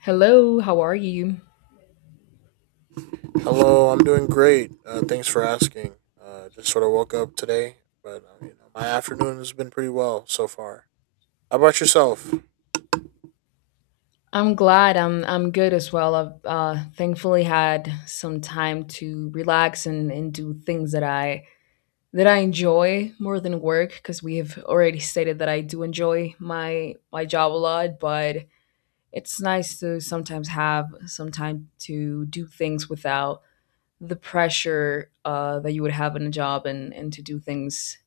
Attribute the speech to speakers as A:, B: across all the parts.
A: Hello, how are you?
B: Hello, I'm doing great. Thanks for asking. Just sort of woke up today, but you know, my afternoon has been pretty well so far. How about yourself?
A: I'm glad I'm good as well. I've thankfully had some time to relax and do things that I enjoy more than work because we have already stated that I do enjoy my job a lot, but it's nice to sometimes have some time to do things without the pressure that you would have in a job and to do things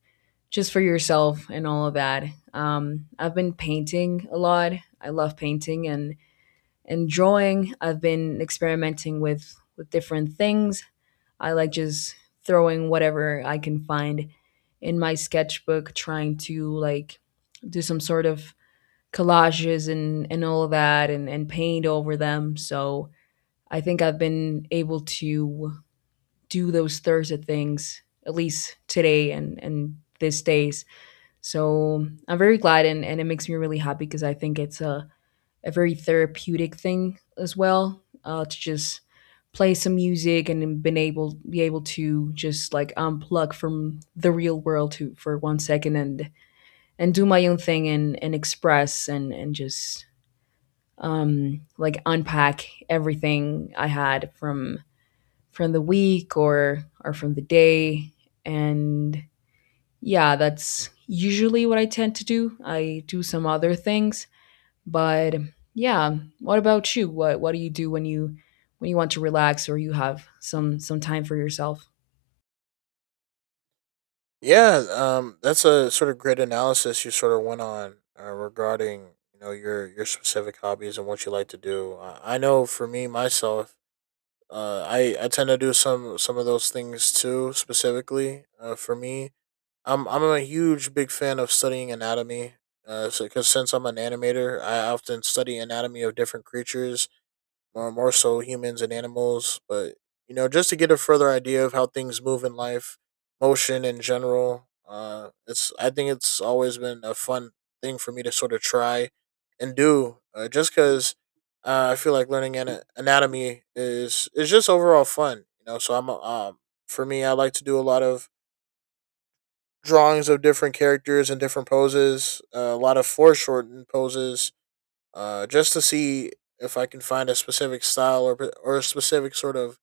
A: just for yourself and all of that. I've been painting a lot. I love painting and drawing. I've been experimenting with different things. I like just throwing whatever I can find in my sketchbook, trying to like do some sort of collages and all of that, and paint over them. So I think I've been able to do those Thursday things at least today and these days, so I'm very glad, and it makes me really happy because I think it's a very therapeutic thing as well, to just play some music and then been able be able to just like unplug from the real world to for one second and do my own thing and express and just like unpack everything I had from the week or from the day and yeah, that's usually what I tend to do. I do some other things, but yeah, what about you? What do you do when you want to relax or you have some time for yourself?
B: Yeah, that's a sort of great analysis you sort of went on regarding you know your specific hobbies and what you like to do. I know for me myself, I tend to do some of those things too. Specifically, for me, I'm a huge big fan of studying anatomy. Because since I'm an animator, I often study anatomy of different creatures, more so humans and animals. But you know, just to get a further idea of how things move in life, motion in general. It's I think it's always been a fun thing for me to sort of try and do. Just because I feel like learning anatomy is just overall fun. You know, so for me, I like to do a lot of drawings of different characters and different poses, a lot of foreshortened poses, just to see if I can find a specific style or a specific sort of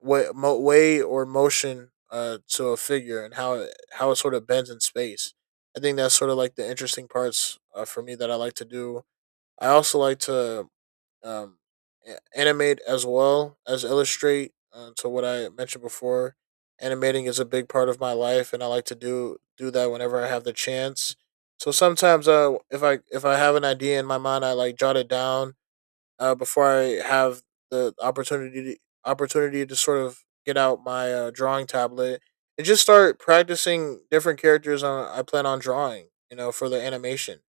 B: way or motion to a figure and how it sort of bends in space. I think that's sort of like the interesting parts for me that I like to do. I also like to um, animate as well as illustrate. To what I mentioned before, animating is a big part of my life, and I like to do that whenever I have the chance. So sometimes, if I have an idea in my mind, I like jot it down before I have the opportunity to, opportunity to sort of get out my drawing tablet and just start practicing different characters on, I plan on drawing. You know, for the animation.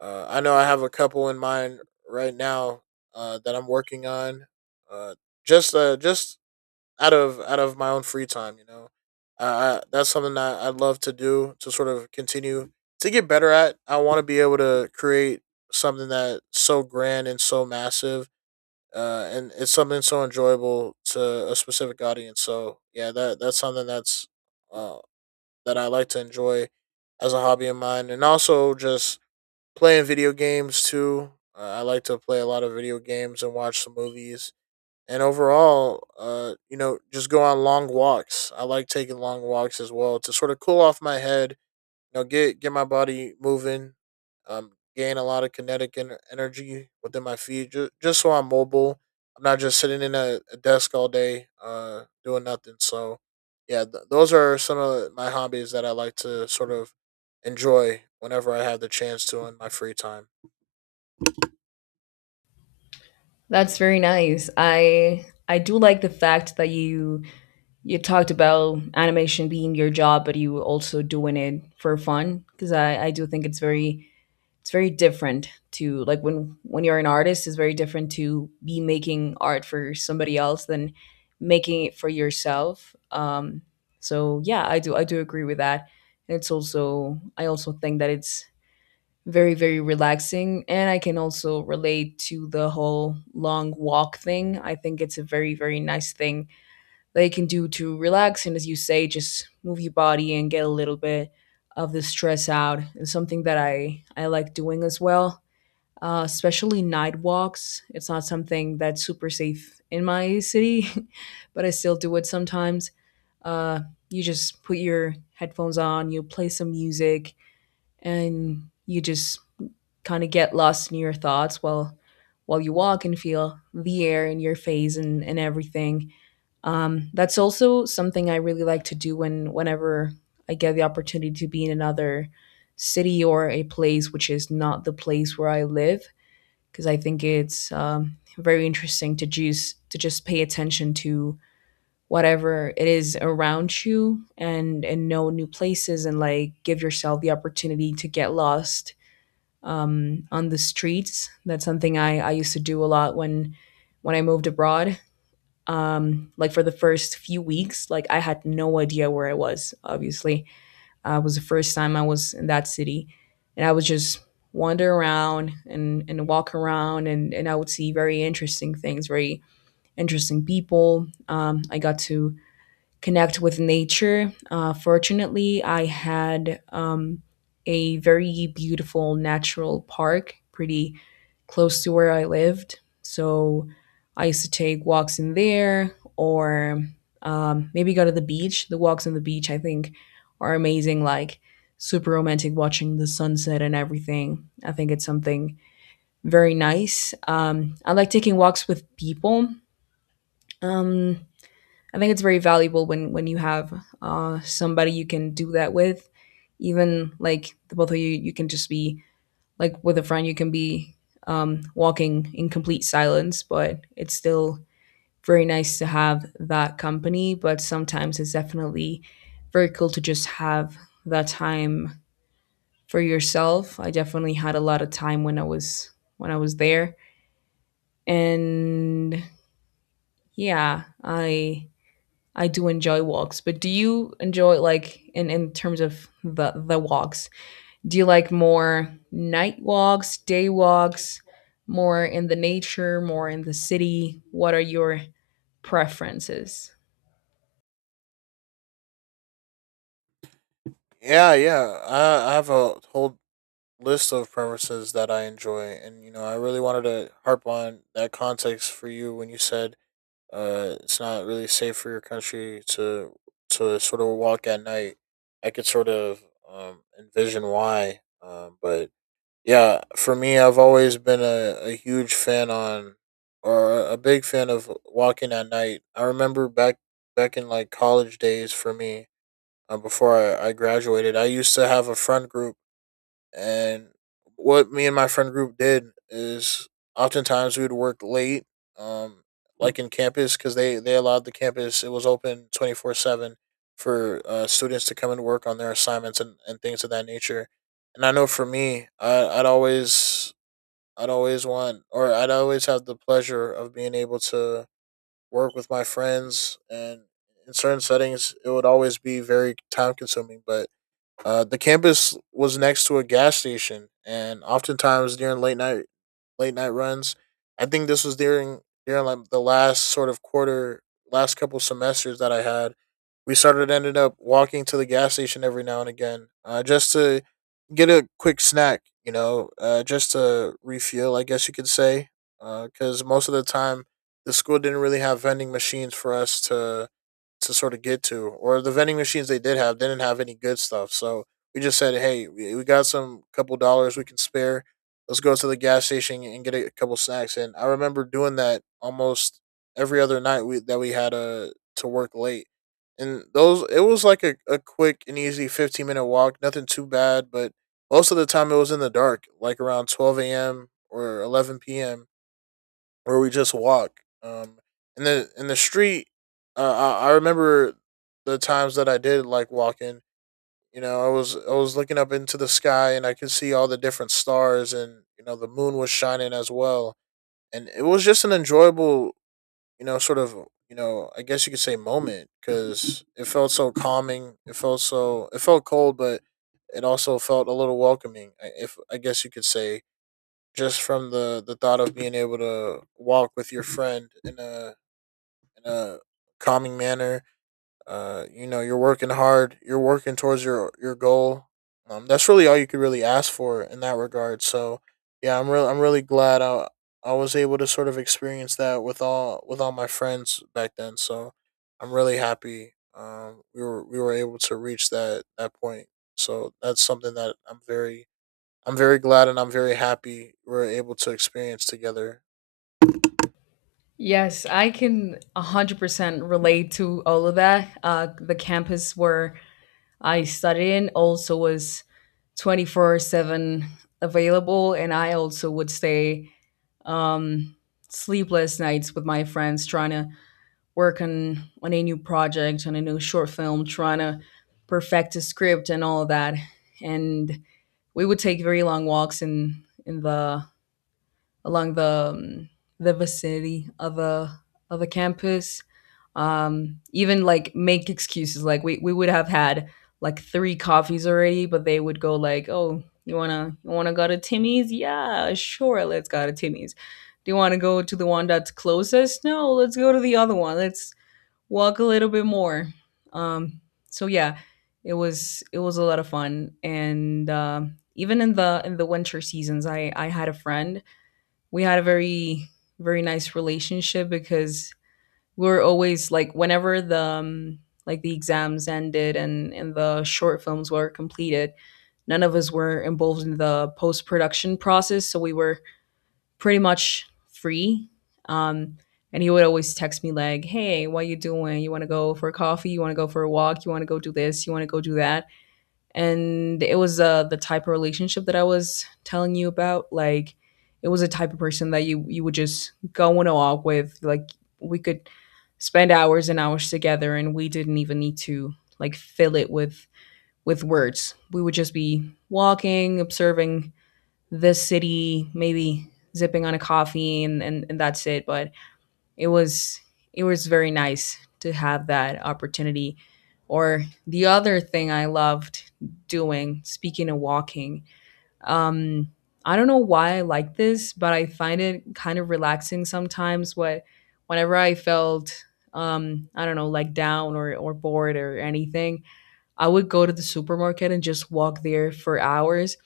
B: I know I have a couple in mind right now that I'm working on. Uh, just out of my own free time, you know. That's something that I'd love to do to sort of continue to get better at. I want to be able to create something that's so grand and so massive, and it's something so enjoyable to a specific audience. So yeah, that's something that's uh, that I like to enjoy as a hobby of mine, and also just playing video games too. I like to play a lot of video games and watch some movies. And overall, you know, just go on long walks. I like taking long walks as well to sort of cool off my head know, get my body moving, gain a lot of kinetic energy within my feet, just so I'm mobile. I'm not just sitting in a desk all day, doing nothing. So, yeah, those are some of my hobbies that I like to sort of enjoy whenever I have the chance to in my free time.
A: That's very nice. I do like the fact that you talked about animation being your job, but you also doing it for fun because I do think it's very different to like when you're an artist, it's very different to be making art for somebody else than making it for yourself, so yeah, I do agree with that. It's also, I also think that it's very very relaxing, and I can also relate to the whole long walk thing. I think it's a very very nice thing that you can do to relax and, as you say, just move your body and get a little bit of the stress out. It's something that I like doing as well, especially night walks. It's not something that's super safe in my city, but I still do it sometimes. Uh, you just put your headphones on, you play some music, and you just kind of get lost in your thoughts while you walk and feel the air in your face, and everything. That's also something I really like to do when whenever I get the opportunity to be in another city or a place which is not the place where I live, because I think it's very interesting to just pay attention to whatever it is around you and know new places and like give yourself the opportunity to get lost on the streets. That's something I used to do a lot when I moved abroad. Like for the first few weeks, like I had no idea where I was, obviously. It was the first time I was in that city, and I would just wander around and walk around, and I would see very interesting things, very interesting people. I got to connect with nature. Fortunately, I had a very beautiful natural park, pretty close to where I lived. So I used to take walks in there or maybe go to the beach. The walks on the beach, I think, are amazing, like super romantic, watching the sunset and everything. I think it's something very nice. I like taking walks with people. Um, I think it's very valuable when you have somebody you can do that with. Even like the both of you, you can just be like with a friend. You can be walking in complete silence, but it's still very nice to have that company. But sometimes it's definitely very cool to just have that time for yourself. I definitely had a lot of time when I was there, and yeah, I do enjoy walks. But do you enjoy, like, in terms of the walks? Do you like more night walks, day walks, more in the nature, more in the city? What are your preferences?
B: Yeah, yeah, I have a whole list of preferences that I enjoy, and you know, I really wanted to harp on that context for you when you said it's not really safe for your country to sort of walk at night. I could sort of envision why, but yeah, for me, I've always been a huge fan on or a big fan of walking at night. I remember back in like college days for me, I graduated, I used to have a friend group and what me and my friend group did is oftentimes we would work late, um, like in campus, because they allowed the campus, it was open 24 7 for students to come and work on their assignments and things of that nature. And I know for me, I'd always want, or I'd always have the pleasure of being able to work with my friends. And in certain settings, it would always be very time consuming. But the campus was next to a gas station, and oftentimes during late night runs, I think this was during like the last sort of quarter, last couple semesters that I had. We started ended up walking to the gas station every now and again, just to get a quick snack, you know, just to refuel, I guess you could say, because most of the time the school didn't really have vending machines for us to sort of get to, or the vending machines they did have didn't have any good stuff. So we just said, hey, we got some couple dollars we can spare. Let's go to the gas station and get a couple snacks. And I remember doing that almost every other that we had to work late. And those, it was like a quick and easy 15-minute walk, nothing too bad. But most of the time it was in the dark, like around 12 a.m. or 11 p.m or we just walk. Um, in the street, I remember the times that I did like walking. You know, I was looking up into the sky and I could see all the different stars, and you know the moon was shining as well, and it was just an enjoyable, you know, sort of I guess you could say moment because it felt so calming. It felt cold, but it also felt a little welcoming. If I guess you could say just from the thought of being able to walk with your friend in a calming manner. You know, you're working hard. You're working towards your goal. That's really all you could really ask for in that regard. So, yeah, I'm really glad I was able to sort of experience that with all my friends back then. So, I'm really happy. We were able to reach that point. So that's something that I'm very glad and I'm very happy we're able to experience together.
A: Yes, I can 100% relate to all of that. The campus where I studied in also was 24/7 available, and I also would stay um, sleepless nights with my friends trying to working on a new project, on a new short film, trying to perfect a script and all of that. And we would take very long walks in the along um, the vicinity of a campus. Even like make excuses. Like we would have had like 3 coffees already, but they would go like, "Oh, you wanna go to Timmy's?" Yeah, sure, let's go to Timmy's. Do you want to go to the one that's closest? No, let's go to the other one. Let's walk a little bit more. Um, so yeah, it was a lot of fun, and even in the winter seasons, I had a friend. We had a very very nice relationship because we were always like whenever the like the exams ended and the short films were completed, none of us were involved in the post production process, so we were pretty much free. Um, and he would always text me like, "Hey, what you doing? You want to go for a coffee? You want to go for a walk? You want to go do this? You want to go do that?" And it was, the type of relationship that I was telling you about. Like, it was a type of person that you would just go on a walk with. Like, we could spend hours and hours together, and we didn't even need to like fill it with words. We would just be walking, observing the city, maybe zipping on a coffee and that's it. But it was it was very nice to have that opportunity. Or the other thing I loved doing, speaking of walking, um, I don't know why I like this, but I find it kind of relaxing sometimes. What whenever I felt I don't know, like down or bored or anything, I would go to the supermarket and just walk there for hours,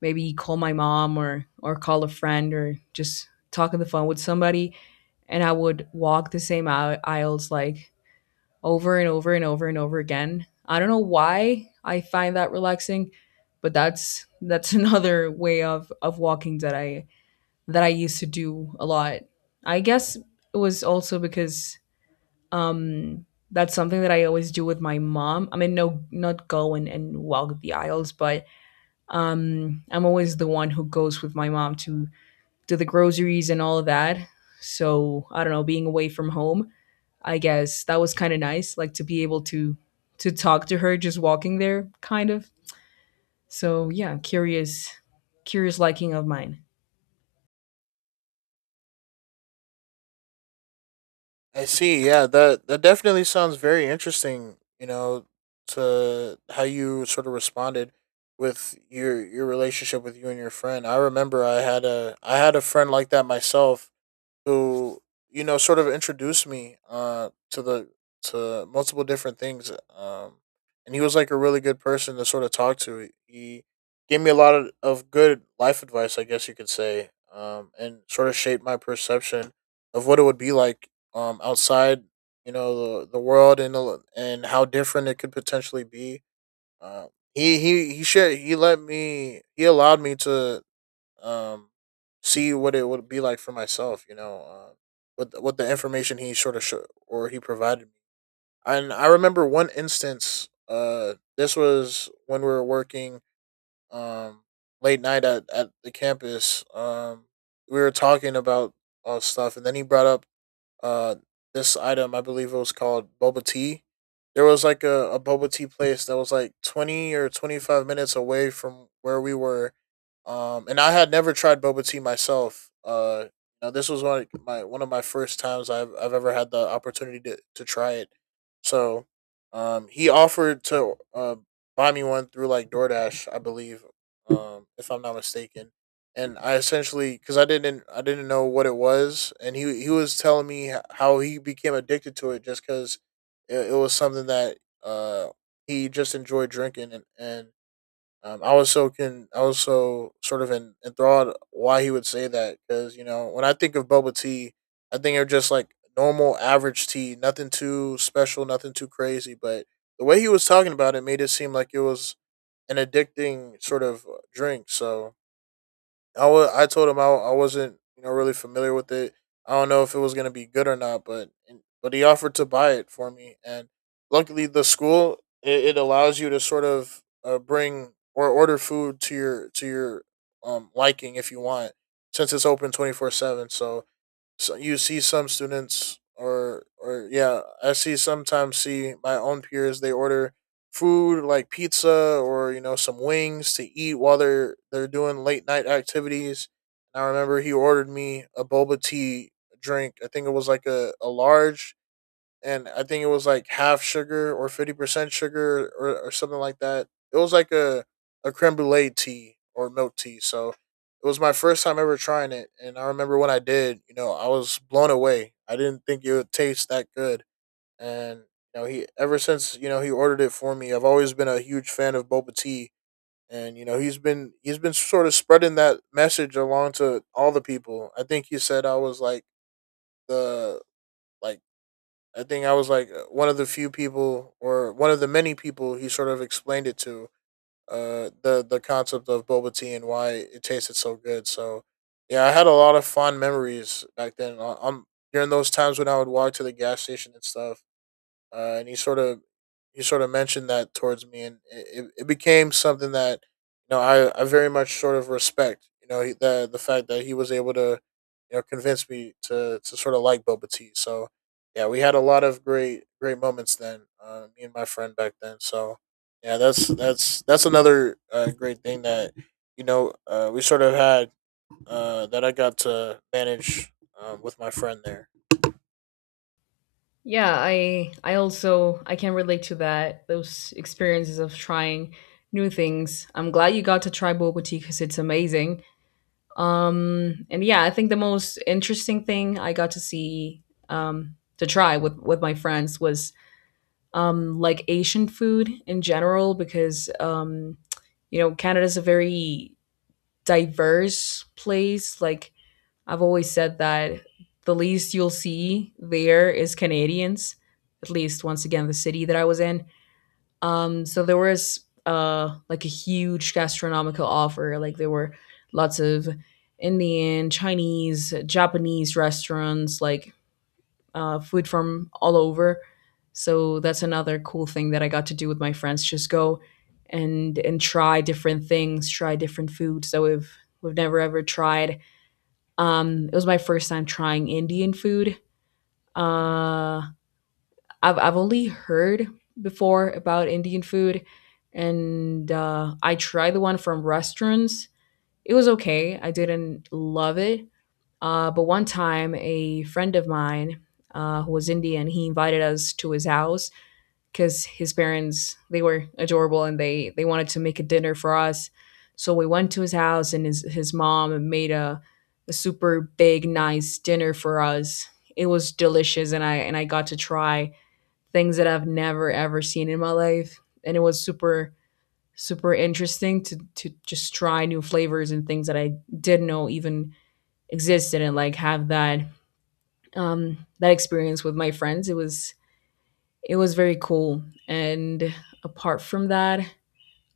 A: maybe call my mom or call a friend or just talk on the phone with somebody, and I would walk the same aisles like over and over and over and over again. I don't know why I find that relaxing, but that's another way of walking that I used to do a lot. I guess it was also because um that's something that I always do with my mom. I mean, no, not go and walk the aisles, but I'm always the one who goes with my mom to do the groceries and all of that. So I don't know, being away from home, I guess that was kind of nice, like to be able to talk to her just walking there, kind of. So yeah, curious liking of mine.
B: I see. Yeah, that definitely sounds very interesting. You know, to how you sort of responded with your relationship with you and your friend. I remember I had a friend like that myself who you know sort of introduced me to the to multiple different things um and he was like a really good person to sort of talk to. He gave me a lot of good life advice, I guess you could say. And sort of shaped my perception of what it would be like outside you know the world and how different it could potentially be. um he shared, he let me, he allowed me to um, see what it would be like for myself. You know, with the information he sort of sho or he provided me. And I remember one instance. This was when we were working um late night at the campus. We were talking about all stuff, and then he brought up uh this item. I believe it was called boba tea. There was like a boba tea place that was like 20 or 25 minutes away from where we were, and I had never tried boba tea myself. You know, this was one of my first times I've ever had the opportunity to try it. So, he offered to buy me one through like DoorDash, I believe, if I'm not mistaken. And I essentially, because I didn't know what it was, and he was telling me how he became addicted to it just because it was something that he just enjoyed drinking, and I was so can I was so sort of enthralled why he would say that, because you know when I think of bubble tea, I think of just like normal average tea, nothing too special, nothing too crazy, but the way he was talking about it made it seem like it was an addicting sort of drink. So I told him I wasn't you know really familiar with it. I don't know if it was gonna be good or not, but he offered to buy it for me, and luckily the school, it allows you to sort of bring or order food to your liking if you want, since it's open 24/7. So you see some students or yeah, I see sometimes see my own peers. They order food like pizza or some wings to eat while they're doing late night activities. I remember he ordered me a boba tea drink. I think it was like a large, and I think it was like half sugar or 50% sugar or something like that. It was like a creme brulee tea or milk tea. So it was my first time ever trying it, and I remember when I did, you know, I was blown away. I didn't think it would taste that good, and you know, he ever since you know he ordered it for me, I've always been a huge fan of boba tea. And you know, he's been sort of spreading that message along to all the people. I think he said I was like the, like, I think I was like one of the few people, or one of the many people he sort of explained it to, the concept of boba tea and why it tasted so good. So, yeah, I had a lot of fond memories back then. I during those times when I would walk to the gas station and stuff, and he sort of mentioned that towards me, and it became something that you know I very much sort of respect. You know, the fact that he was able to, you know, convince me to sort of like Boba Tea. So yeah, we had a lot of great moments then, me and my friend back then. So yeah, that's another great thing that you know we sort of had, that I got to manage with my friend there.
A: Yeah, I also I can relate to that. Those experiences of trying new things. I'm glad you got to try boba tea because it's amazing. And yeah, I think the most interesting thing I got to see, to try with my friends was like Asian food in general, because you know, Canada's a very diverse place. Like I've always said that the least you'll see there is Canadians. At least once again, the city that I was in, so there was like a huge gastronomical offer. Like there were lots of Indian, Chinese, Japanese restaurants, like food from all over. So that's another cool thing that I got to do with my friends. Just go and try different things, try different foods that we've never ever tried. It was my first time trying Indian food. Uh, I've only heard before about Indian food, and I tried the one from restaurants. It was okay. I didn't love it. But one time, a friend of mine, who was Indian, he invited us to his house because his parents, they were adorable, and they wanted to make a dinner for us. So we went to his house, and his mom made a super big nice dinner for us. It was delicious, and I got to try things that I've never ever seen in my life, and it was super super interesting to just try new flavors and things that I didn't know even existed, and like have that experience with my friends. It was very cool. And apart from that,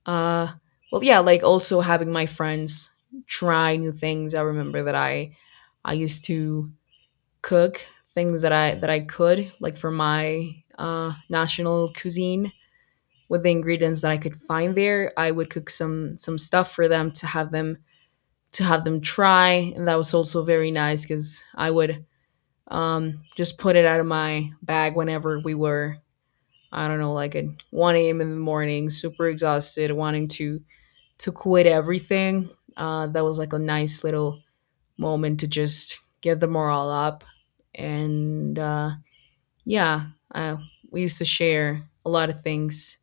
A: uh, yeah, like also having my friends try new things. I remember that I used to cook things that I could like for my national cuisine with the ingredients that I could find there. I would cook some stuff for them to have them to have them try, and that was also very nice because I would just put it out of my bag whenever we were, I don't know, like at 1 a.m. in the morning, super exhausted, wanting to quit everything. That was like a nice little moment to just get the morale up, and yeah, I, we used to share a lot of things.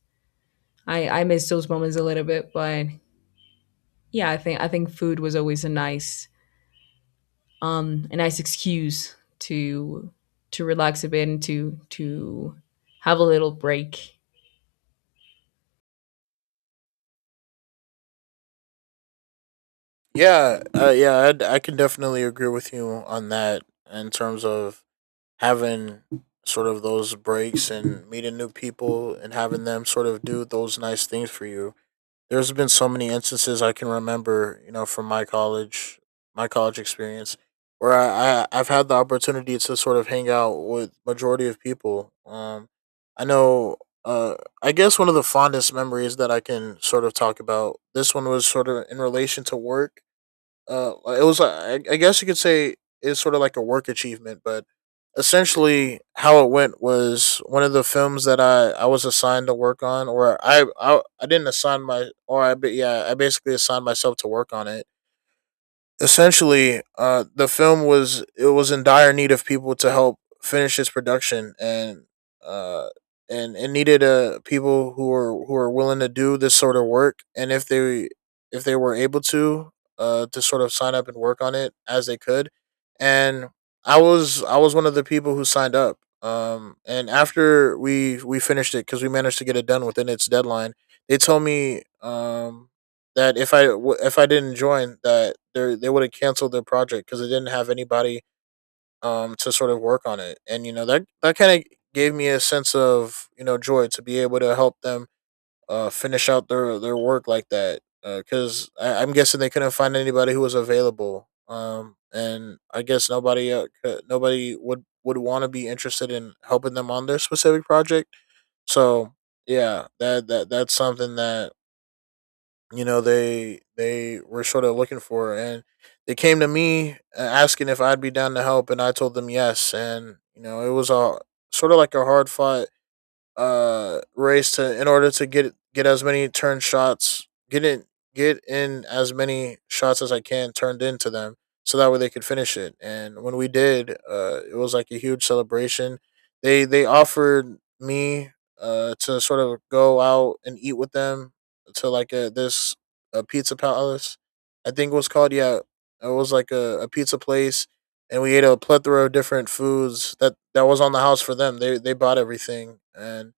A: I miss those moments a little bit, but yeah, I think food was always a nice excuse to relax a bit and to have a little break.
B: Yeah, yeah, I can definitely agree with you on that, in terms of having sort of those breaks and meeting new people and having them sort of do those nice things for you. There's been so many instances I can remember, you know, from my college experience, where I've had the opportunity to sort of hang out with majority of people. I know. Uh, I guess one of the fondest memories that I can sort of talk about, this one was sort of in relation to work. It was I guess you could say it's sort of like a work achievement, but essentially how it went was one of the films that I was assigned to work on, or I didn't assign my, or I yeah, I basically assigned myself to work on it. Essentially, the film, was it was in dire need of people to help finish its production, and uh it needed people who were willing to do this sort of work, and if they, if they were able to sort of sign up and work on it as they could. And I was one of the people who signed up, and after we finished it, because we managed to get it done within its deadline, they told me that if I if I didn't join, that they would have canceled their project because they didn't have anybody to sort of work on it. And you know, that kind of gave me a sense of, you know, joy to be able to help them finish out their work like that, because I'm guessing they couldn't find anybody who was available, and I guess nobody, nobody would want to be interested in helping them on their specific project. So yeah, that's something that you know they were sort of looking for, and they came to me, asking if I'd be down to help, and I told them yes. And you know, it was a sort of like a hard fought race to in order to get in, get in as many shots as I can turned into them, so that way they could finish it. And when we did, it was like a huge celebration. They offered me to sort of go out and eat with them, to like a, this, a pizza palace, I think it was called. Yeah, it was like a pizza place, and we ate a plethora of different foods that was on the house for them. They bought everything, and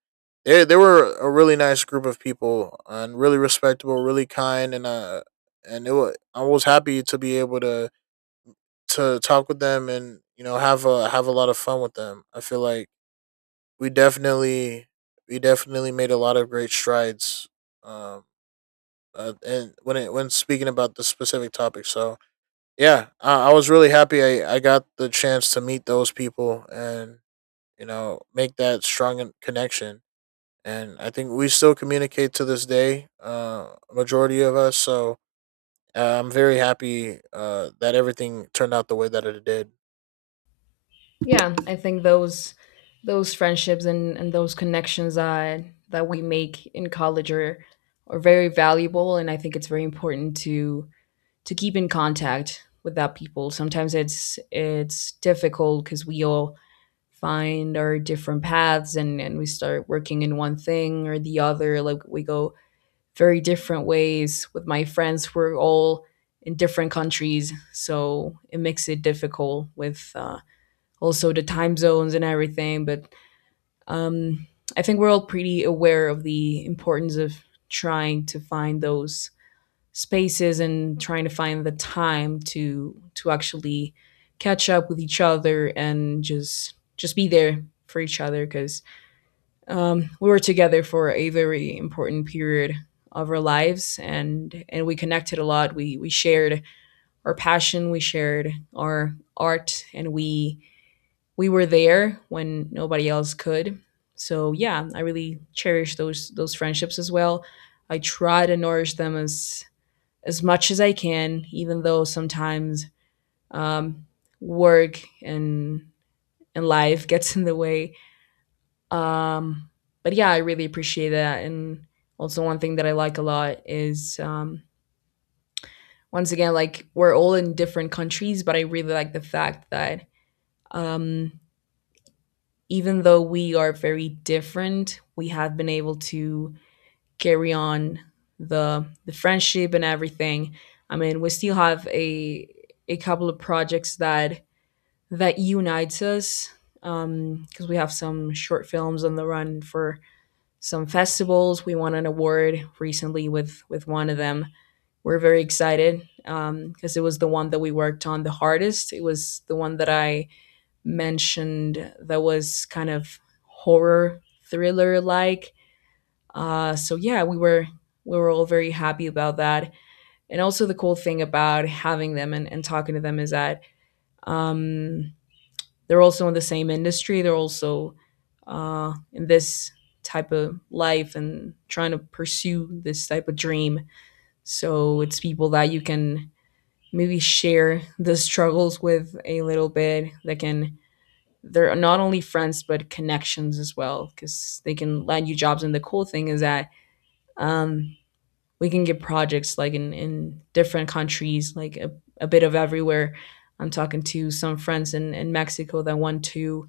B: they were a really nice group of people and really respectable, really kind. And it was, I was happy to be able to talk with them, and you know, have a lot of fun with them. I feel like we definitely we definitely made a lot of great strides, um, and when speaking about the specific topic. So yeah, I was really happy I got the chance to meet those people and, you know, make that strong connection. And I think we still communicate to this day, majority of us. So I'm very happy that everything turned out the way that it did.
A: Yeah, I think those friendships and those connections that we make in college are very valuable, and I think it's very important to keep in contact with that people. Sometimes it's difficult because we all find our different paths, and we start working in one thing or the other. Like we go very different ways. With my friends, we're all in different countries, so it makes it difficult, with also the time zones and everything. But um, I think we're all pretty aware of the importance of trying to find those spaces and trying to find the time to actually catch up with each other and just be there for each other because we were together for a very important period of our lives, and we connected a lot. We shared our passion, we shared our art, and we were there when nobody else could. So yeah, I really cherish those friendships as well. I try to nourish them as much as I can, even though sometimes um, work and life gets in the way. Um, but yeah, I really appreciate that. And also, one thing that I like a lot is, once again, like we're all in different countries, but I really like the fact that um, even though we are very different, we have been able to carry on the friendship and everything. I mean, we still have a couple of projects that unites us, because we have some short films on the run for some festivals. We won an award recently with one of them. We're very excited, because it was the one that we worked on the hardest. It was the one that I mentioned that was kind of horror thriller like. So yeah, we were all very happy about that. And also the cool thing about having them, and talking to them, is that um, they're also in the same industry. They're also in this type of life and trying to pursue this type of dream. So it's people that you can maybe share the struggles with a little bit, that can, they're not only friends but connections as well, because they can land you jobs. And the cool thing is that um, we can get projects like in different countries, like a bit of everywhere. I'm talking to some friends in Mexico that want to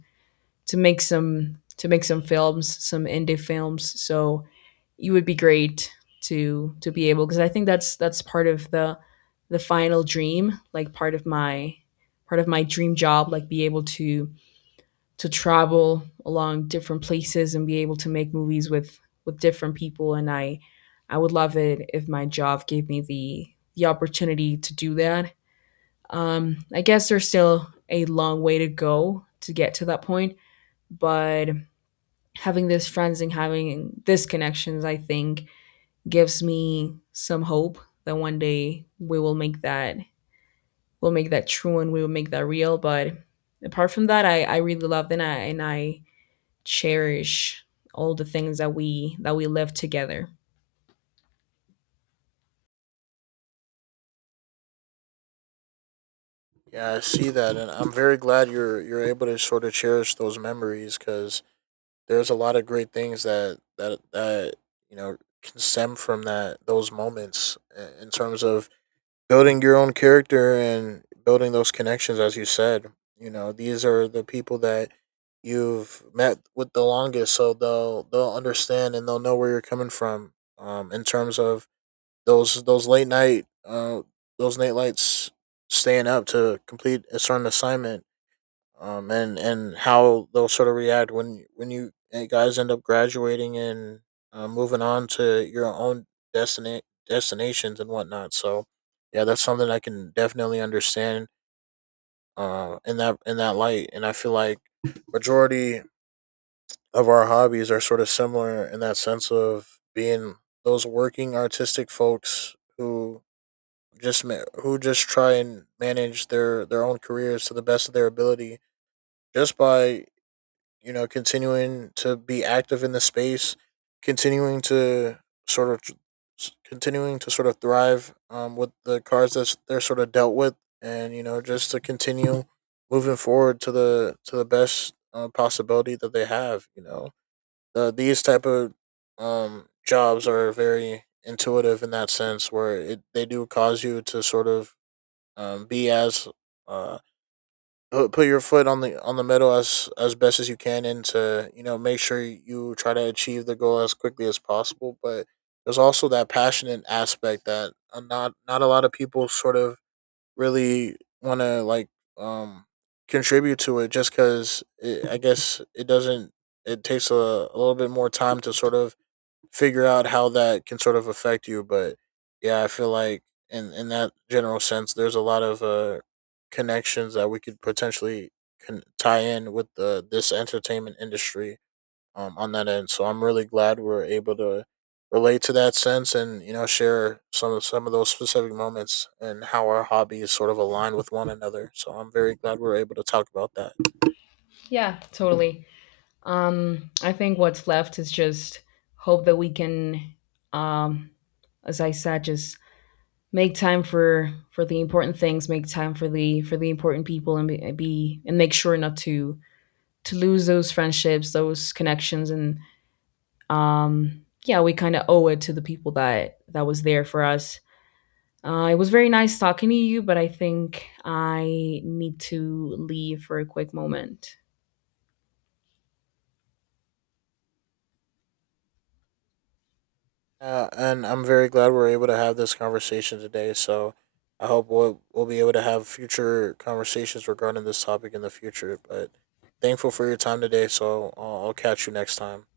A: to make some films, some indie films. So it would be great to be able, because I think that's part of the final dream, like part of my dream job, like be able to travel along different places and be able to make movies with different people. And I would love it if my job gave me the opportunity to do that. I guess there's still a long way to go to get to that point, but having these friends and having these connections, I think, gives me some hope that one day we will make that we'll make that true, and we will make that real. But apart from that, I really loved, and I cherish all the things that we lived together.
B: Yeah, I see that, and I'm very glad you're able to sort of cherish those memories, because there's a lot of great things that you know can stem from that those moments, in terms of building your own character and building those connections. As you said, you know, these are the people that you've met with the longest, so they'll understand and they'll know where you're coming from, in terms of those late night, those late lights, staying up to complete a certain assignment, and how they'll sort of react when you guys end up graduating and moving on to your own destina- destinations and whatnot. So, yeah, that's something I can definitely understand, in that light. And I feel like majority of our hobbies are sort of similar in that sense of being those working artistic folks who just who just try and manage their own careers to the best of their ability, just by, you know, continuing to be active in the space, continuing to sort of continuing to sort of thrive with the cards that they're sort of dealt with. And you know, just to continue moving forward to the best possibility that they have. You know, these type of jobs are very intuitive in that sense, where it they do cause you to sort of be as uh, put your foot on the middle as best as you can, and to, you know, make sure you try to achieve the goal as quickly as possible. But there's also that passionate aspect that, not a lot of people sort of really want to like, um contribute to it, just because I guess it doesn't, it takes a little bit more time to sort of figure out how that can sort of affect you. But yeah, I feel like in that general sense, there's a lot of connections that we could potentially tie in with the this entertainment industry, on that end. So I'm really glad we're able to relate to that sense, and you know, share some of those specific moments, and how our hobbies sort of align with one another. So I'm very glad we're able to talk about that.
A: Yeah, totally. I think what's left is just hope that we can, um, as I said, just make time for the important things, make time for the important people, and be and make sure not to lose those friendships, those connections. And yeah, we kind of owe it to the people that was there for us. It was very nice talking to you, but I think I need to leave for a quick moment.
B: And I'm very glad we're able to have this conversation today. So I hope we'll be able to have future conversations regarding this topic in the future. But thankful for your time today. So I'll catch you next time.